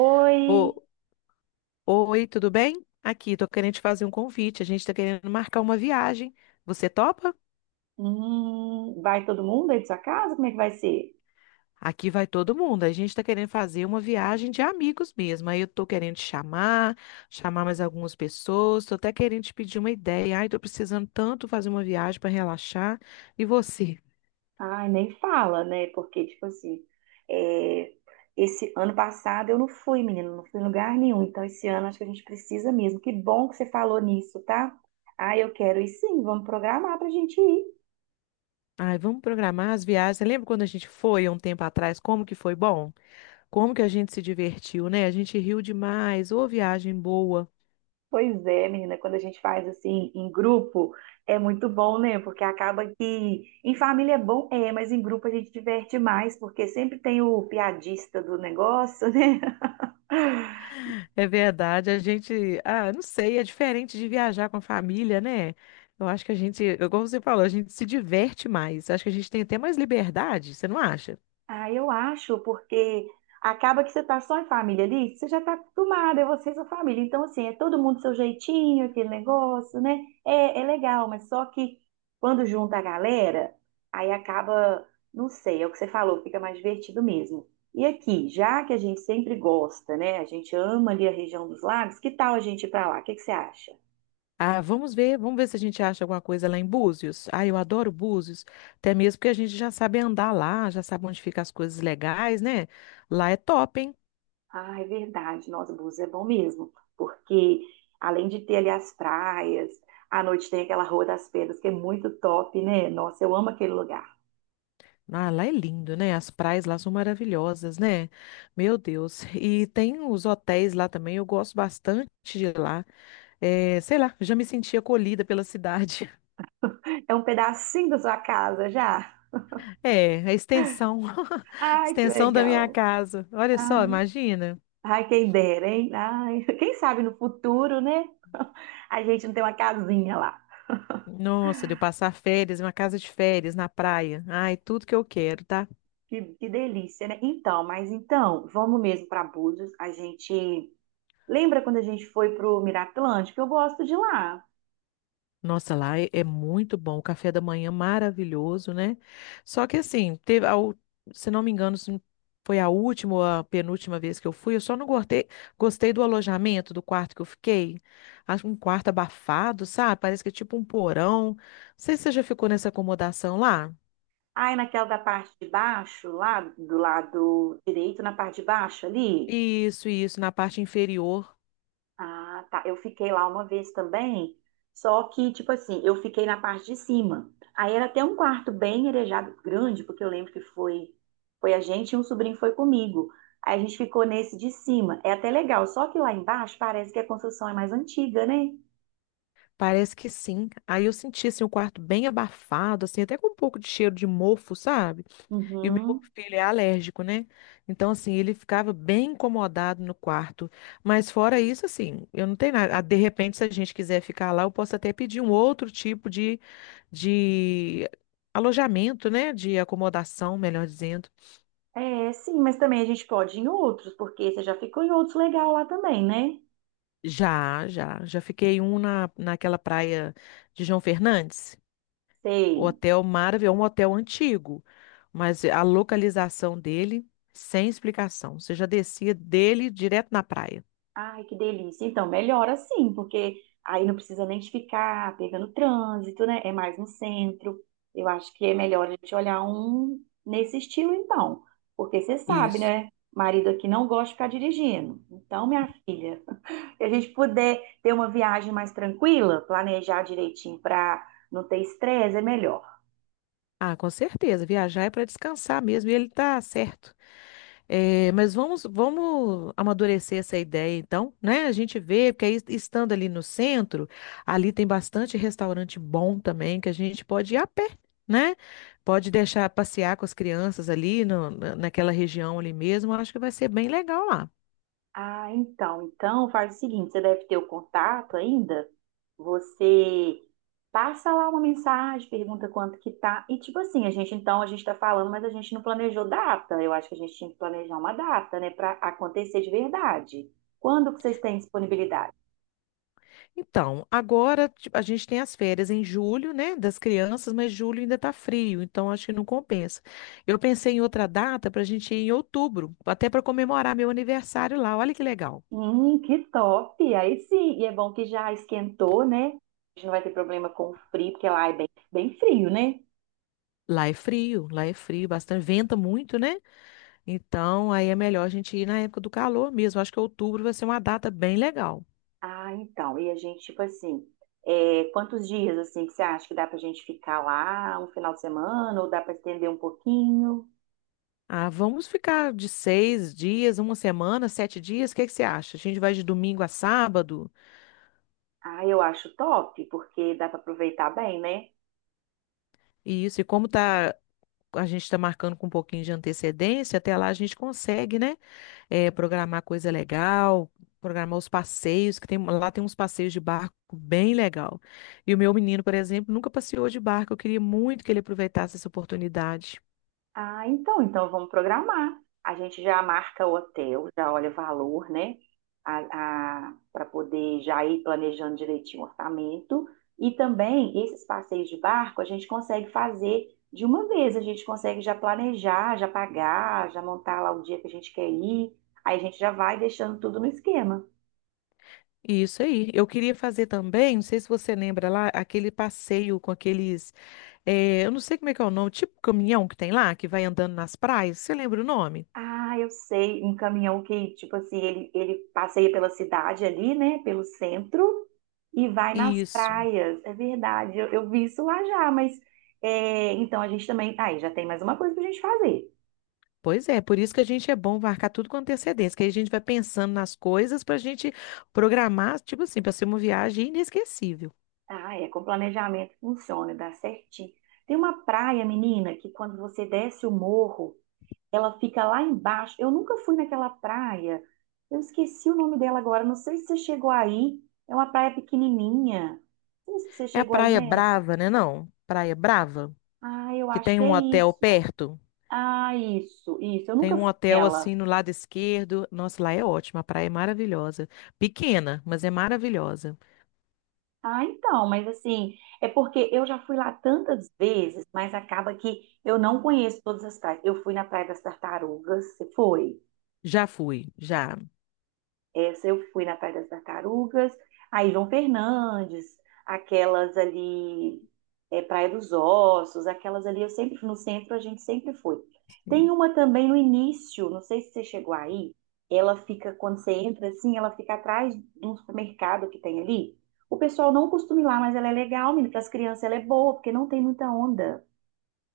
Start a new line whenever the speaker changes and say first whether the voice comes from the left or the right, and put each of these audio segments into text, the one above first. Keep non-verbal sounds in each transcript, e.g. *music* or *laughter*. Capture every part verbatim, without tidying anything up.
right: Oi,
left: Ô, oi, tudo bem? Aqui, tô querendo te fazer um convite. A gente tá querendo marcar uma viagem. Você topa?
right: hum, vai todo mundo aí da sua casa? Como é que vai ser?
left: Aqui vai todo mundo. A gente tá querendo fazer uma viagem de amigos mesmo. Aí eu tô querendo te chamar, chamar mais algumas pessoas. Tô até querendo te pedir uma ideia. Ai, tô precisando tanto fazer uma viagem para relaxar. E você?
right: Ai, nem fala, né? Porque, tipo assim, é, esse ano passado eu não fui, menino, não fui em lugar nenhum. Então, esse ano acho que a gente precisa mesmo. Que bom que você falou nisso, tá? Ah, eu quero ir sim, vamos programar pra gente ir.
left: Ai, vamos programar as viagens. Você lembra quando a gente foi há um tempo atrás? Como que foi bom? Como que a gente se divertiu, né? A gente riu demais. Ô, viagem boa.
right: Pois é, menina, quando a gente faz assim em grupo, é muito bom, né? Porque acaba que em família é bom, é, mas em grupo a gente diverte mais, porque sempre tem o piadista do negócio, *laughs* né?
left: É verdade, a gente, ah, não sei, é diferente de viajar com a família, né? Eu acho que a gente, eu- como você falou, a gente se diverte mais. Acho que a gente tem até mais liberdade, você não acha?
right: Ah, eu acho, porque acaba que você tá só em família ali, você já tá acostumada, é você e sua família. Então, assim, é todo mundo seu jeitinho, aquele negócio, né? É, é legal, mas só que quando junta a galera, aí acaba, não sei, é o que você falou, fica mais divertido mesmo. E aqui, já que a gente sempre gosta, né? A gente ama ali a região dos lagos, que tal a gente ir pra lá? O que que você acha?
left: Ah, vamos ver, vamos ver se a gente acha alguma coisa lá em Búzios. Ah, eu adoro Búzios, até mesmo porque a gente já sabe andar lá, já sabe onde ficam as coisas legais, né? Lá é top, hein?
right: Ah, é verdade. Nossa, Búzios é bom mesmo, porque além de ter ali as praias, à noite tem aquela Rua das Pedras, que é muito top, né? Nossa, eu amo aquele lugar.
left: Ah, lá é lindo, né? As praias lá são maravilhosas, né? Meu Deus. E tem os hotéis lá também, eu gosto bastante de lá. É, sei lá, já me senti acolhida pela cidade. *laughs*
right: É um pedacinho da sua casa já.
left: É, a extensão, *laughs*
right: Ai, que
left: extensão da minha
right: legal.
left: casa. Olha só,
right: Ai,
left: imagina.
right: ai, quem dera, hein? Ai, quem sabe no futuro, né? *laughs* A gente não tem uma casinha lá.
left: Nossa, de eu passar férias, em uma casa de férias na praia. Ai, tudo que eu quero, tá?
right: Que, que delícia, né? Então, mas então, vamos mesmo para Búzios. A gente. Lembra quando a gente foi pro Miraplântico? Eu gosto de lá.
left: Nossa, lá é, é muito bom, o café da manhã maravilhoso, né? Só que assim, teve, a se não me engano, se foi a última ou a penúltima vez que eu fui, eu só não gostei, gostei do alojamento, do quarto que eu fiquei. Acho um quarto abafado, sabe? Parece que é tipo um porão. Não sei se você já ficou nessa acomodação lá.
right: Aí naquela da parte de baixo, lá do lado direito, na parte de baixo ali.
left: Isso, isso, na parte inferior.
right: Ah, tá. Eu fiquei lá uma vez também, só que, tipo assim, eu fiquei na parte de cima. Aí era até um quarto bem arejado, grande, porque eu lembro que foi, foi a gente e um sobrinho foi comigo. Aí a gente ficou nesse de cima. É até legal, só que lá embaixo parece que a construção é mais antiga, né?
left: Parece que sim. Aí eu senti assim, o quarto bem abafado, assim, até com um pouco de cheiro de mofo, sabe? E o meu
right: Uhum.
left: filho é alérgico, né? Então, assim, ele ficava bem incomodado no quarto. Mas fora isso, assim, eu não tenho nada. Ah, de repente, se a gente quiser ficar lá, eu posso até pedir um outro tipo de, de alojamento, né? De acomodação, melhor dizendo.
right: É, sim, mas também a gente pode ir em outros, porque você já ficou em outros legal lá também, né?
left: Já, já. Já fiquei um na, naquela praia de João Fernandes. O
right: Sei.
left: hotel maravilhoso, um hotel antigo. Mas a localização dele, sem explicação. Você já descia dele direto na praia.
right: Ai, que delícia. Então, melhor assim, porque aí não precisa nem ficar pegando trânsito, né? É mais no centro. Eu acho que é melhor a gente olhar um nesse estilo, então. Porque você sabe,
left: Isso.
right: né? Marido aqui não gosta de ficar dirigindo. Então, minha filha, *laughs* se a gente puder ter uma viagem mais tranquila, planejar direitinho para não ter estresse, é melhor.
left: Ah, com certeza. Viajar é para descansar mesmo, e ele tá certo. Eh, mas vamos, vamos amadurecer essa ideia, então, né? A gente vê, porque aí, estando ali no centro, ali tem bastante restaurante bom também, que a gente pode ir a pé, né? Pode deixar passear com as crianças ali no- na- naquela região ali mesmo. Eu acho que vai ser bem legal lá.
right: Ah, então, então faz o seguinte, você deve ter o contato ainda. Você passa lá uma mensagem, pergunta quanto que tá e tipo assim, a gente então a gente tá falando, mas a gente não planejou data. Eu acho que a gente tinha que planejar uma data, né, para acontecer de verdade. Quando que vocês têm disponibilidade?
left: Então, agora ti- a gente tem as férias em julho, né, das crianças, mas julho ainda tá frio, então acho que não compensa. Eu pensei em outra data para a gente ir em outubro, até para comemorar meu aniversário lá. Olha que legal.
right: Hum, que top! Aí sim, e é bom que já esquentou, né? A gente não vai ter problema com o frio, porque lá é bem, bem frio, né?
left: Lá é frio, lá é frio, bastante, venta muito, né? Então, aí é melhor a gente ir na época do calor mesmo. Acho que outubro vai ser uma data bem legal.
right: Ah, então, e a gente, tipo assim, é, quantos dias, assim, que você acha que dá pra gente ficar lá, um final de semana, ou dá pra estender um pouquinho?
left: Ah, vamos ficar de seis dias, uma semana, sete dias. O que que você acha? A gente vai de domingo a sábado?
right: Ah, eu acho top, porque dá pra aproveitar bem, né?
left: E isso, e como tá, a gente está marcando com um pouquinho de antecedência, até lá a gente consegue, né? eh, programar coisa legal, programar os passeios, que tem, lá tem uns passeios de barco bem legal. E o meu menino, por exemplo, nunca passeou de barco. Eu queria muito que ele aproveitasse essa oportunidade.
right: Ah, então, então vamos programar. A gente já marca o hotel, já olha o valor, né? A, a, para poder já ir planejando direitinho o orçamento. E também esses passeios de barco a gente consegue fazer de uma vez, a gente consegue já planejar, já pagar, já montar lá o dia que a gente quer ir. Aí a gente já vai deixando tudo no esquema.
left: Isso aí. Eu queria fazer também, não sei se você lembra lá, aquele passeio com aqueles, eh, eu não sei como é que é o nome, tipo caminhão que tem lá, que vai andando nas praias. Você lembra o nome?
right: Ah, eu sei, um caminhão que, tipo assim, ele, ele passeia pela cidade ali, né, pelo centro e vai nas
left: Isso.
right: praias. É verdade, eu, eu vi isso lá já, mas é, então a gente também. Aí já tem mais uma coisa pra gente fazer.
left: Pois é, por isso que a gente é bom marcar tudo com antecedência, que aí a gente vai pensando nas coisas para a gente programar, tipo assim, para ser uma viagem inesquecível.
right: Ah, é, com planejamento funciona, dá certinho. Tem uma praia, menina, que quando você desce o morro, ela fica lá embaixo. Eu nunca fui naquela praia, eu esqueci o nome dela agora, não sei se você chegou aí. É uma praia pequenininha. Não sei se você
left: É a
right: chegou aí,
left: Praia
right: né?
left: Brava, né? Não, Praia Brava,
right: Ah, eu
left: que
right: acho
left: tem
right: que é
left: um hotel
right: isso.
left: perto.
right: Ah, isso, isso. Eu
left: Tem
right: nunca
left: um
right: fui
left: hotel
right: nela.
left: assim no lado esquerdo. Nossa, lá é ótimo, a praia é maravilhosa. Pequena, mas é maravilhosa.
right: Ah, então, mas assim, é porque eu já fui lá tantas vezes, mas acaba que eu não conheço todas as praias. Eu fui na Praia das Tartarugas, você foi?
left: Já fui, já.
right: Essa eu fui na Praia das Tartarugas. Aí João Fernandes, aquelas ali, é, Praia dos Ossos, aquelas ali, eu sempre fui no centro a gente sempre foi. Tem
left: Sim.
right: uma também no início, não sei se você chegou aí, ela fica, quando você entra assim, ela fica atrás de um supermercado que tem ali. O pessoal não costuma ir lá, mas ela é legal, menina, para as crianças ela é boa, porque não tem muita onda.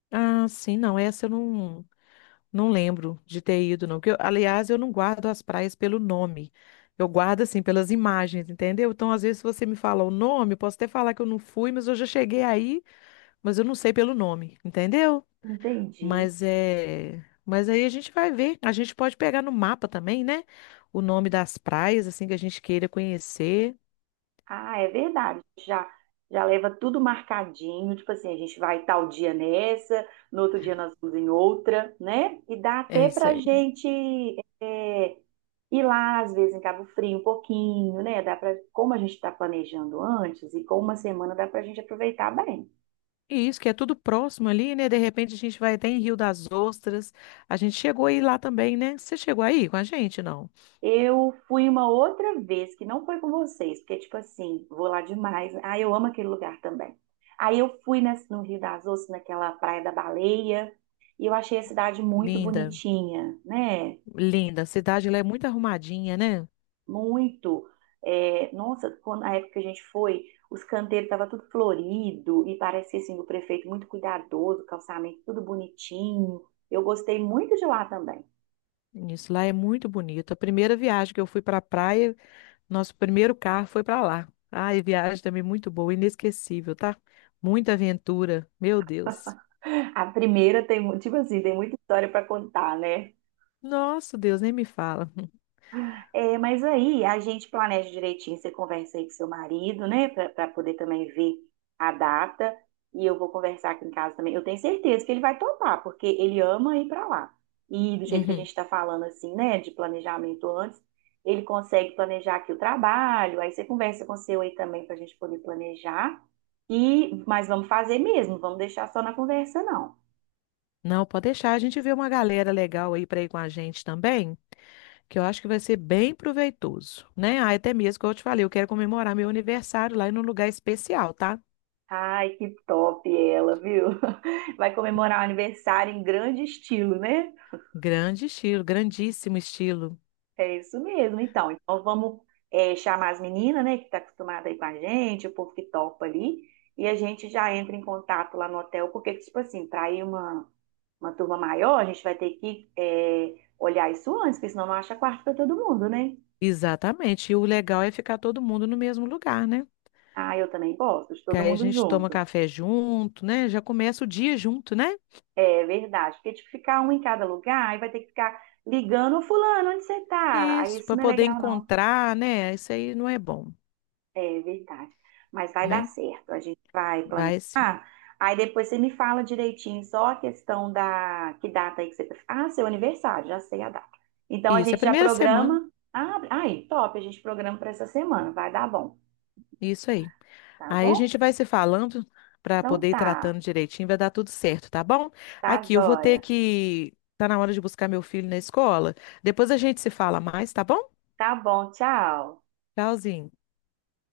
left: Ah, sim, não, essa eu não, não lembro de ter ido, não. Porque eu- aliás, eu não guardo as praias pelo nome. Eu guardo, assim, pelas imagens, entendeu? Então, às vezes, se você me fala o nome, eu posso até falar que eu não fui, mas eu já cheguei aí, mas eu não sei pelo nome, entendeu?
right: Entendi.
left: Mas é. Mas aí a gente vai ver. A gente pode pegar no mapa também, né? O nome das praias, assim, que a gente queira conhecer.
right: Ah, é verdade. Já, já leva tudo marcadinho. Tipo assim, a gente vai tal dia nessa, no outro dia nós vamos em outra, né? E dá
left: É
right: até
left: isso.
right: pra gente é, ir lá, às vezes, em Cabo Frio um pouquinho, né? Dá pra, como a gente está planejando antes e com uma semana, dá pra gente aproveitar bem.
left: E isso, que é tudo próximo ali, né? De repente a gente vai até em Rio das Ostras. A gente chegou aí lá também, né? Você chegou aí com a gente, não?
right: Eu fui uma outra vez, que não foi com vocês, porque, tipo assim, vou lá demais. Ah, eu amo aquele lugar também. Aí eu fui nesse- No Rio das Ostras, naquela Praia da Baleia, e eu achei a cidade muito
left: Linda,
right: bonitinha, né?
left: linda. A cidade lá é muito arrumadinha, né?
right: Muito. É, nossa, quando, na época que a gente foi, os canteiros estavam tudo florido, e parecia, assim, o prefeito muito cuidadoso, calçamento tudo bonitinho. Eu gostei muito de lá também.
left: Isso lá é muito bonito. A primeira viagem que eu fui para a praia, nosso primeiro carro foi para lá. Ai, viagem também muito boa, inesquecível, tá? Muita aventura, meu Deus.
right: A primeira tem, mu- Tipo assim, tem muita história para contar, né?
left: Nossa, Deus, nem me fala. *laughs*
right: É, mas aí a gente planeja direitinho, você conversa aí com seu marido, né, para poder também ver a data. E eu vou conversar aqui em casa também. Eu tenho certeza que ele vai topar, porque ele ama ir para lá. E do jeito que a gente
left: Uhum.
right: está falando assim, né, de planejamento antes, ele consegue planejar aqui o trabalho. Aí você conversa com o seu aí também para a gente poder planejar. E mas vamos fazer mesmo, vamos deixar só na conversa não.
left: Não, pode deixar. A gente vê uma galera legal aí para ir com a gente também. Que eu acho que vai ser bem proveitoso, né? Ah, até mesmo, como eu te falei, eu quero comemorar meu aniversário lá em um lugar especial, tá?
right: Ai, que top ela, viu? *laughs* Vai comemorar o aniversário em grande estilo, né?
left: Grande estilo, grandíssimo estilo.
right: É isso mesmo, então. Então vamos é, chamar as meninas, né, que tá acostumada aí com a gente, o povo que topa ali, e a gente já entra em contato lá no hotel, porque, tipo assim, para ir uma, uma turma maior, a gente vai ter que é, olhar isso antes, porque senão não acha quarto para todo mundo, né?
left: Exatamente. E o legal é ficar todo mundo no mesmo lugar, né?
right: Ah, eu também gosto de
left: Que
right: todo
left: aí a
right: mundo
left: gente toma
right: junto.
left: café junto, né? Já começa o dia junto, né?
right: É verdade, porque tipo, ficar um em cada lugar, aí vai ter que ficar ligando, fulano, onde você tá? Aí
left: Isso,
right: isso
left: para
right: não é
left: poder
right: legal, não.
left: encontrar, né? Isso aí não é bom,
right: É verdade. Mas vai dar
left: né?
right: certo. A gente vai planejar.
left: Vai sim.
right: Aí depois você me fala direitinho só a questão da que data aí que você. Ah, seu aniversário, já sei a data. Então a
left: Isso, é a
right: gente já
left: primeira semana.
right: programa. Ah, aí, top, a gente programa para essa semana. Vai dar bom,
left: Isso aí.
right: tá
left: Aí a
right: bom?
left: gente vai se falando para
right: Então
left: poder ir
right: tá,
left: tratando direitinho, vai dar tudo certo, tá bom?
right: tá
left: Aqui, eu vou ter
right: joia.
left: que. Tá na hora de buscar meu filho na escola. Depois a gente se fala mais, tá bom?
right: Tá bom, tchau.
left: Tchauzinho.